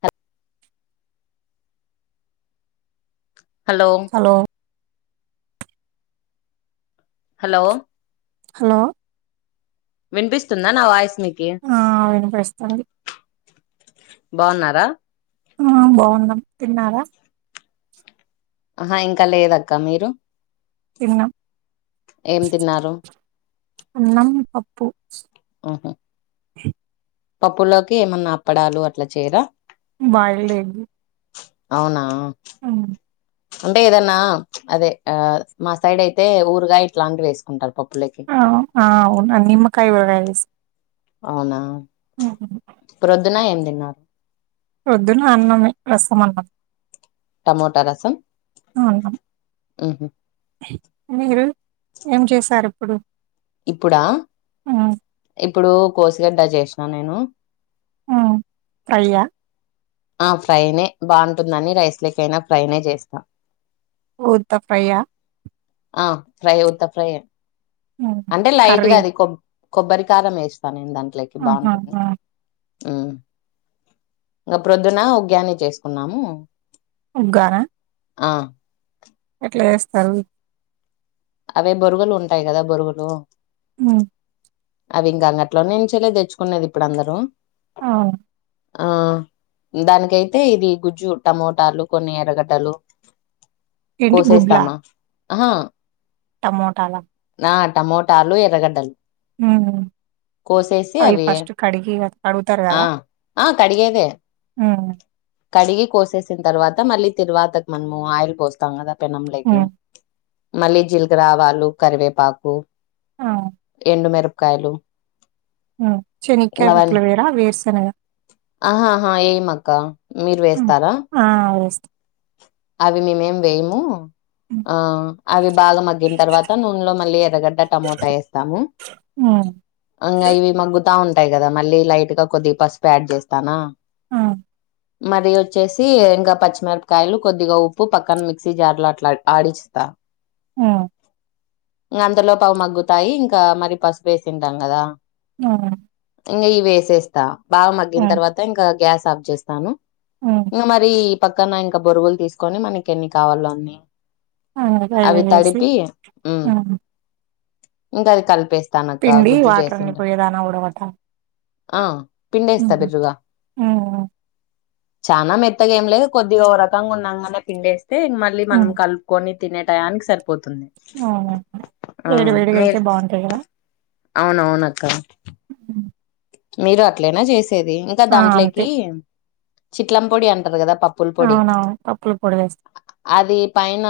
Hot hello hello hello వినిపిస్తుందా నా voice మీకు ఆ వినిపిస్తుంది బాగున్నారా ఆ బాగున్నాం తిన్నారా ఆహా ఇంకా లేదక్క మీరు తిన్నాం ఏం తిన్నారు అన్నం పప్పు ఆహా చె పప్పులోకి ఏమన్నా అప్పడాలు అట్లా చేయరా బాయిల్డ్ ఎగ్ అవునా ఉమ్ అంటే ఏదన్నా అదే ఆ మా సైడ్ అయితే ఊరుగా ఇట్లాంటివి వేసుకుంటారు పప్పు ఆ ఆ అవును నిమ్మకాయ ఊర అవునా ప్రొద్దున ఏం తిన్నారు పోద్దున అన్నమే రసం అన్నం టమోటా రసం అవున్నాం ఉహు మీరు ఏం చేశారు ఇప్పుడు ఇప్పుడా ఉమ్, ఇప్పుడు కోసిగడ్డ చేసినా నేను ఫ్రై ఆ ఆ ఫ్రై నే బాగుంటుందని రైస్ లేకయినా ఫ్రైనే చేస్తాం ఓత ఫ్రై ఆ ఆ ఫ్రై అవుతా ఫ్రై అ ఉమ్. అంటే కర్రీ లైట్గా అది కొబ్ కొబ్బరి కారం వేస్తా నేను దాంట్లోకి ఆహా బాగుంటుంది ఆ. ఇంకా ప్రొద్దున ఉగాయాన్ని చేసుకున్నాము ఊగన ఆ ఎట్ల చేస్తారు అవే బొరుగులు ఉంటాయి కదా బొరుగులు మ్ము అవి ఇంకా అంగట్లోనేనుంచలే తెచ్చుకునేది ఇప్పుడు అందరూ అవును ఆ దానికైతే ఇది గుజ్జు టమోటాలు కొన్ని ఎరగడలు కోసేస్తామా ఆహా టమోటాల ఆ టమోటాలు ఎరగడ్డలు ఉమ్ అవి ఫస్ట్ కడిగి క కడుగుతారు ఆ కదా ఆ కడిగేదే కడిగి కోసేసిన తర్వాత మళ్ళీ తిరువాతకి మనము ఆయిల్ కోస్తాం కదా ఉమ్. పెనంలకి మళ్ళీ జీలక్రావాలు కరివేపాకు ఆ! ఎండు మిరపకాయలు ఇంగ శనికాయ పప్పుల అవన్నీ వేరా వేరుసనగా ఆహాహా ఏమక్క మీరు హ్మ్. వేస్తారా ఆ! వేస్తా. అవి మేమేం వేయము హ్మ్. ఆ అవి బాగా మగ్గిన తర్వాత నూనెలో మళ్ళీ ఎరగడ్డ టమోటా వేస్తాము ఉ ఇకా ఇవి మగ్గుతా ఉంటాయి కదా మళ్ళీ లైట్ గా కొద్దిగా పసుపు యాడ్ చేస్తానా ఆ మరి వచ్చేసి ఇంకా పచ్చిమిరపకాయలు కొద్దిగా ఉప్పు పక్కన మిక్సీ జార్ లో అట్లా ఆడిస్త ఆ అంతలోపు అవి మగ్గుతాయి ఇంకా మరి పసుపే సింటాం కదా ఆ ఇంకా ఇవి వేసేస్తా బాగా మగ్గిన తర్వాత ఇంకా గ్యాస్ ఆఫ్ చేస్తాను హ్మ్. ఇంకా మరి పక్కన ఇంకా బొరుగులు తీసుకొని మనకి ఎన్ని కావాలో అన్ని ఆనపకాయలు అవి వేసి తడిపి ఉ హ్మ్. ఇంకా అది కలిపేసి తనక పిండి గుజ్జు వాటరన్ని చేసిండ పోయేదానా ఉడకబెట్టాలి. ఆ హ్మ్. పిండేస్తా బిర్రుగా హ్మ్. చానా మెత్తగా ఏం లేదు కొద్ది ఓరకంగా ఉన్నాంగానే పిండేస్తే మళ్ళీ మనం హ్మ్. కలుపుకొని తినే టయానికి సరిపోతుంది అవునండి. ఆ వేడి వేడిగా అయితే మీరు బావుంటాయి అవునవునక్క అ మీరు అట్లేనా చేసేది ఇంకా అంతే. దాంట్లోకి చిట్లం పొడి అంటారు కదా పప్పుల పొడి అవునవును. పప్పుల పొడి వేస్తాం. అది పైన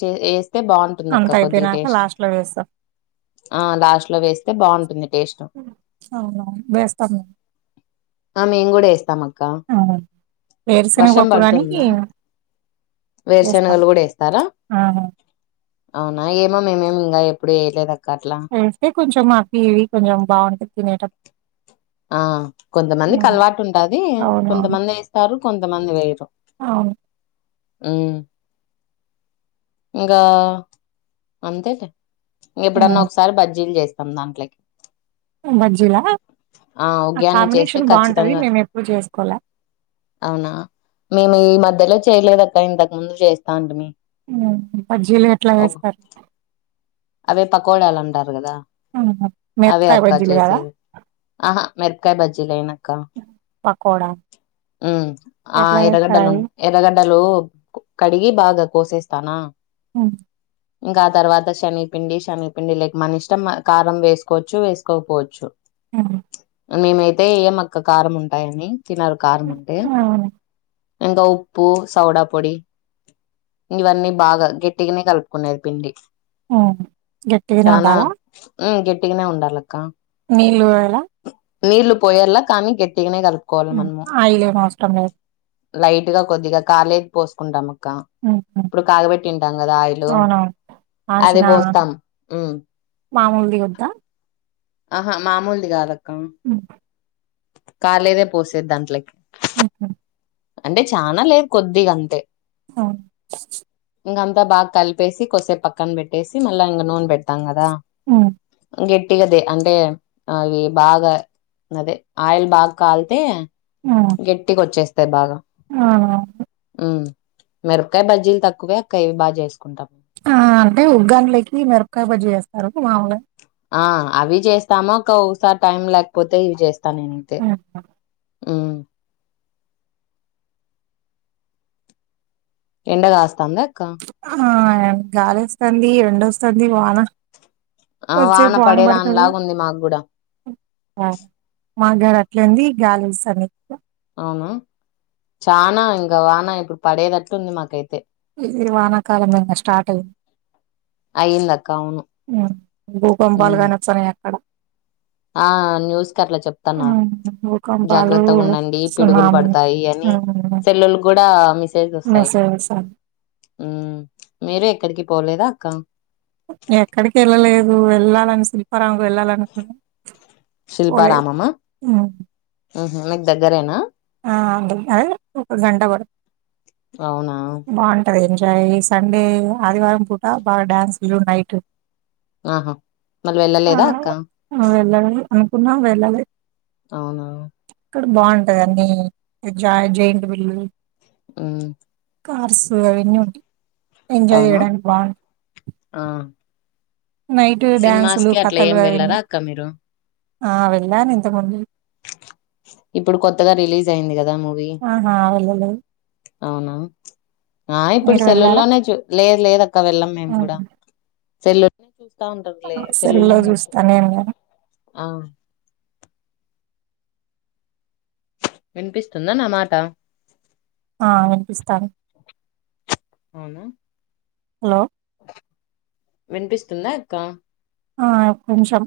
చే ఎస్ బాగుంటుంది అక్క అంతా కొద్దిగా అయిపోయినాక టేస్ట్ లాస్ట్‌లో వేస్తాం. ఆ లాస్ట్ లో వేస్తే బాగుంటుంది టేస్ట్ అవునవును వేస్తాం మేము మేము కూడా ఏస్తాం అక్క వేరుశనగ వర్షం పప్పు గానీ పడుతుంద వేస్తాం. వేరుశనగలు కూడా ఎస్తారా ఆహా! అవునా ఏమో మేమేమి ఇంకా ఎప్పుడు ఏయలేద వేస్తే కొంచెం అవి ఇవి కొంచెం బాగుంటది తినేటప్ ఆ కొంతమందికి హ్మ్. అలవాటు ఉంటది అవునవును. కొంతమంది వేస్తారు కొంతమంది వేయరు అవును ఇంగ అంతేలే ఇంక ఎప్పుడన్నా హ్మ్. ఒకసారి బజ్జీలు చేస్తాం దాంట్లోకి బజ్జిలా ఆ ఉగ్యాన్ని చేస్తే కాంబినేషన్ బాగుంటది ఖచ్చితంగా మేము ఎప్పుడు చేసుకోల అవునా మేము ఈ మధ్యలో చేయలేదక్క ఇంతకు ముందు చేస్తా అంటిమీ బజ్జీలు ఎట్లా వేస్తారు అవే పకోడాలు అంటారు కదా హుహు. అవే మిరపకాయ అక్క బజ్జీలు గదా! చేసేది ఆహా మిరపకాయ బజ్జిలైనా అక్క పకోడా ఉ ఆ ఎట్లా ఎర్రగడ్డలు జేస్తారవి? ఎర్ర లు కడిగి బాగా కోసేస్తానా అ ఇంకా ఆ తర్వాత శనిగపిండి శనిగపిండి లేక మనిష్టం కారం వేసుకోవచ్చు వేసుకోకపోవచ్చు ఆ మేమైతే ఏయం అక్క కారం ఉంటాయని తినారు కారం ఉంటే అవును. ఇంకా ఉప్పు సౌడా పొడి ఇవన్నీ బాగా గట్టిగానే కలుపుకునేది పిండి హ్మ్. గట్టిగనే చనా ఉండాలా? గట్టిగానే ఉండాలక్క నీళ్లు పోయల నీళ్లు పోయల్ల కానీ గట్టిగానే కల్ కోవాలి హ్మ్. మనము ఆయిలేం అవసరం లేదు. లైట్గా కొద్దిగా కాలే పోసుకుంటాం అక్క హుహు. ఇప్పుడు కాగబెట్టింటాం కదా ఆయిలు అవునవును. అదే కాంచిన పో స్తం మామూలుది వద్దా ఆహా మామూలుది కాదక్క హ్మ్. కాలేదే పోసేది దాంట్లకి అహా అంటే చానా లేదు కొద్దిగా అంతే హ ఇంగ అంతా బాగా కలిపేసి కొసేపు పక్కన పెట్టేసి మళ్ళా ఇంగ నూనె పెడుతాం కదా ఆ గట్టిగది అంటే అ అవి బాగా అదే ఆయిల్ బాగా కాలితే గట్టిగోచ్చేస్తాయి బాగా ఆహా మ్ మిరకాయ బజ్జీలు తక్కువే అక్కయివి బా బాగా చేస్ ఆ అంటే ఉగ్గాంనిలకి మిరపకాయ బజ్జి చేస్తారు మాములుగా ఆ అవి చేస్తాము ఒకోసారి టైం లేకపోతే ఇవి చేస్ స్త నినైతె హ్మ్. మ్ ఎండ కాస్తాందా అక్క ఆ గాలోస్థంది ఎండోస్థాంది వన ఆ వాన కొద్దిసేపు వన పడే పడుతది దానిలాగా ఉంది మాకు కూడా మా కడ అట్లంది గాలేస్థాంది ఎక్కువ అవునా చానా ఇంకా వానా ఇప్పుడు పడేదట్టు ఉంది మాకైతే ఇది వానాకాలం ఇంగ స్టార్ట్ అఇంది అయ్యిందక్క అవును మ్ భూకంపాలు ఉమ్ గాని వస్తనయి అక్కడ ఆ న్యూస్ కట్లా చెప్తున్నారు హ్మ్. భూకంపాలు జాగ్రత్తగా ఉండండి పిడుగులు సునామీ పడుతాయని హ్మ్. సెళ్ళులకు కూడా మేసేజ్ వస్తాయి మెసేజెస్ మ్ మీరు ఎక్కడికి పోలేద అక్క ఎక్కడికి వెళ్ళలేదు వెళ్ళాలని శిల్పారామంకి వెళ్ళాలనుకున్నా పోలేదు శిల్పారామమ హ్మ్. అహ మీకు దగ్గరేనా ఆ ద్ అదే ఒక గంట పడ్ అవునా ఇగ ఈ సండే ఆదివారం పుటా బాగా డ్యాన్స్ లు నైట్ ఆహా మరి వెళ్ళలేదా అక్క మ్ అనుకున్నా వెళ్ళ లెద్ అవునా అక్కడ బాగుంటదండి జా జైంట్ విల్లు మ్ కార్స్ అవన్నీ ఉం ఎంజాయ్ అవునా చేయడానికి బాగుం ఆ నైట్ సినిమాస్ డ్యాన్సులు కి అట్లా ఏం కథలు అవన్ని వెళ్ళరా అక్క మీరు ఆ వెళ్ళాను ఇంత ముందు ఇప్పుడు కొత్తగా రిలీజ్ అయింది కదా మూవీ ఆహా వెళ్ళలేదు అవునా ఆ ఇప్పుడు మీరు వెళ్ళారా సెళ్ళుల్లోనే చూ లేదు లేదు అక్క వెళ్ళాం మేము కూడా సేల్లుల్ చూస్తా ఉంటారులే సేల్లుల్లో సెల్లో చూస్తాను ఏం గాని ఆ వినిపిస్తుందా నామాట ఆ వినిపిస్థాంది అవునా హలో వినిపిస్తుందా అక్క ఆ కొంచెం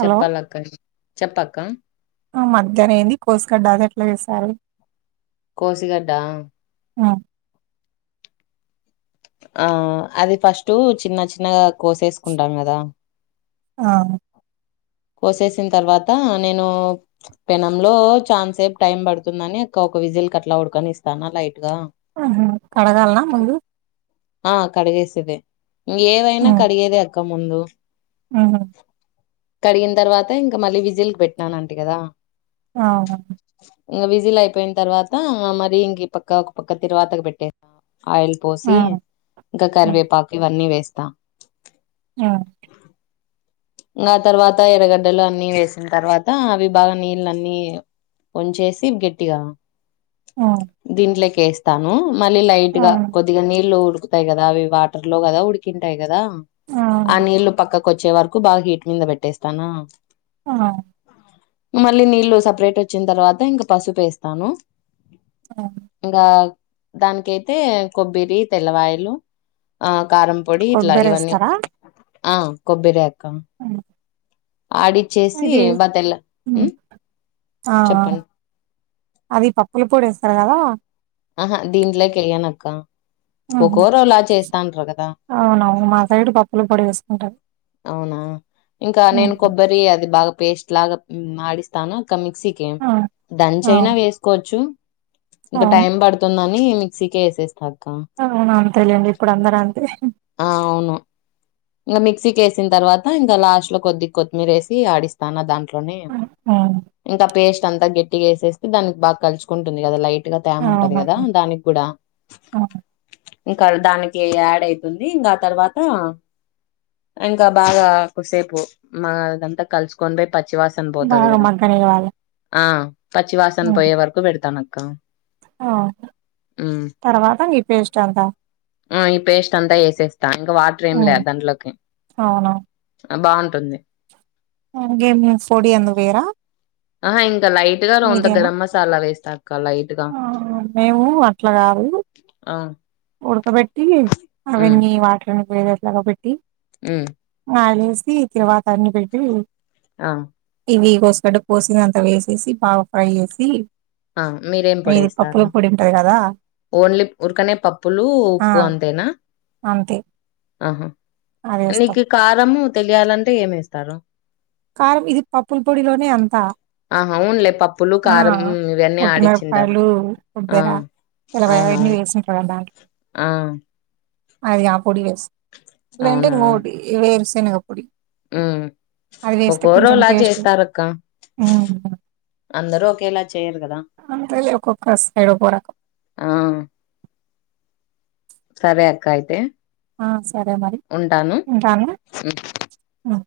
హలో చెప్పాలక్క చెప్పక్క ఆ మధ్యలేంది కోస్గాడ్ అది ఎట్లా చేస్తారు కోశిగడ్డ ఆ ఆ అది ఫస్టు చిన్న చిన్నగా కోసేసుకుంటాం కదా ఆ కోసేసిన తర్వాత నేను పెనంలో చాన్సేపు టైం పడుతుందని అక్క ఒక విజిల్ కట్లా ఉడుకనిస్తా అలా ఆహా కడగల్నా ముందు ఆ కడిగేసేదేఇహ ఇంగ ఏవైనా కడిగేదే అక్క ముందు ఉమ్మ్ కడిగిన తర్వాత ఇంకా మళ్ళీ విజిల్‌కి పెట్టినాను అంటి కదా ఆ ఆ ఇంగ విజిల్ అయిపోయిన తర్వాత మరీ ఇంక ఈ పక్క ఒక పక్క తిరువాతకు పెట్టే ఆయిల్ ఆ పోసి ఇంకా ఆ కరివేపాకు ఇవన్నీ వేస్తా ఆ ఇంగ ఆ తర్వాత ఎరగడ్డలు అన్ని వేసిన తర్వాత అవి బాగా నీళ్ళన్నీ వొంచేసి గట్టిగా ఆ దీంట్లేకి ఏస్తాను మళ్ళీ లైట్గా అవును కొద్దిగా నీళ్ళు ఉడు కుతాయి కదా అవి వాటర్లో కదా ఉడికింటాయి కదా అవును ఆ నీళ్లు పక్కకు వచ్చే వర కు బాగా హీట్ మీంద పెట్టేస్తానా ఆ మళ్ళీ నీళ్లు సపరేట్ వచ్చిన తర్వాత ఇంగ పసుపేస్తాను అవును. ఇంకా దానికైతే కొబ్బరి తెల్లవాయిలు ఆ కారం పొడి ఇట్లా ఇవన్నీ కొబ్బరేస్తారా ఆ కొబ్బరే అక్క ఆడిచ్చేసి అదే బతెల్ల ఉమ్మ్ ఉమ్ ఆ ఆ చెప్పండి అది పప్పుల పొడి ఏస్తారు కదా ఆహా దీంట్లోకి ఎయ్యను అక్క ఆహా అవునా మా సైడ్ పప్పుల పొడి ఏసుకుంటారు అవునా ఇంకా నేను కొబ్బరి అది బాగా పేస్ట్ లాగా ఆడిస్తాను క మిక్సీకి ఆ ఆ దంచైన వేసుకోవచ్చు ఇంక అవును టైం పడుతుంద ని మిస్సీకే ఏసేస్తాను అవును అంతేలేండి ఇప్పుడు అందరంతే ఆ అవును ఇంగ మిక్సీకేసిన తర్వాత ఇంకా లాస్ట్లో కొద్దిగా కొత్తిమీర ఏసి ఆడిస్తాను దాంట్లో హ్మ్. హ్మ్. ఇంకా పేస్ట్ అంతా గట్టిగా ఏసేస్తే దానికి బాగా కలుచుకుంటుంది కదా లైట్ గ తేమ ఉంటది కదా అవునవును దానికి కూడా అవును. ఇంకా దానికి యాడ్ అయితుంది ఇంకా ఆ తర్వాత ఇంకా బాగా కోసేపు మా అదంతా కలుసుకొని పచ్చి వాసన పోతది బాగా కదా మగ్గనివ్వాలి ఆ పచ్చి వాసన పోయే వరకు పెడతానక్క ఆ తర్వాత ఈ పేస్ట్ అంతా ఆ ఈ పేస్ట్ అంతా ఏసేస్తా ఇంకా వాటర్ ఏంలే దాంట్లో అవునా బాగుంటుంది పొడి అందుకు వేయరా ఆహా ఇంకా లైట్‌గా రోంత మీదేనా గరం మసాలా వేస్తా అక్క లైట్ గా ఆ! మేము అట్లా కాదు ఆ ఉడకబెట్టి అవన్నీ వాటరు అన్ని పోయేటట్ల పెట్టి ఉ ఆయ్లేసి తిరువాతా అన్ని పెట్టి ఆ ఇవి కోస్కడ్డ కోసిందింత వేసేసి బాగా ఫ్రై జేసి ఆ మీరేం పొడేస్తారు ఉంటది కదా ఓండ్లీ ఉరకనే పప్పులు ఆ ఉప్పు అంతేనా అంతే అహా అది వేస్తాం నీకి కారము తెలియాలంటే ఏమేస్తారు కారం ఇది పప్పుల పొడిలోనే అంతా ఆహ ఊండ్లే పప్పులు ఆ కారం మ్ ఇవెన్న ఆడిచ్చిండల్ల పొట్టిమిరపకాయలు ఆ కొబ్బెర తెల్లవాయ అవన్నీ అవునవును ఆ అదిగా పొడి వేస్ లేదంటే ఇంకోటి ఇ వేరుశెనగ పొడి ఉ అది వేస్తే కొంచెం ఒక్కోరోలాగ టేస్ట్ చేస్తారక్క హ్మ్ అందరు ఒకేలా చేయ్యరు గదా అంతేలే ఒక్కొక్క సైడ్ ఒక్కో రకం ఆ సరే అక్క ఐతే ఆ సరే మరి ఉంటాను ఉమ్ ఉ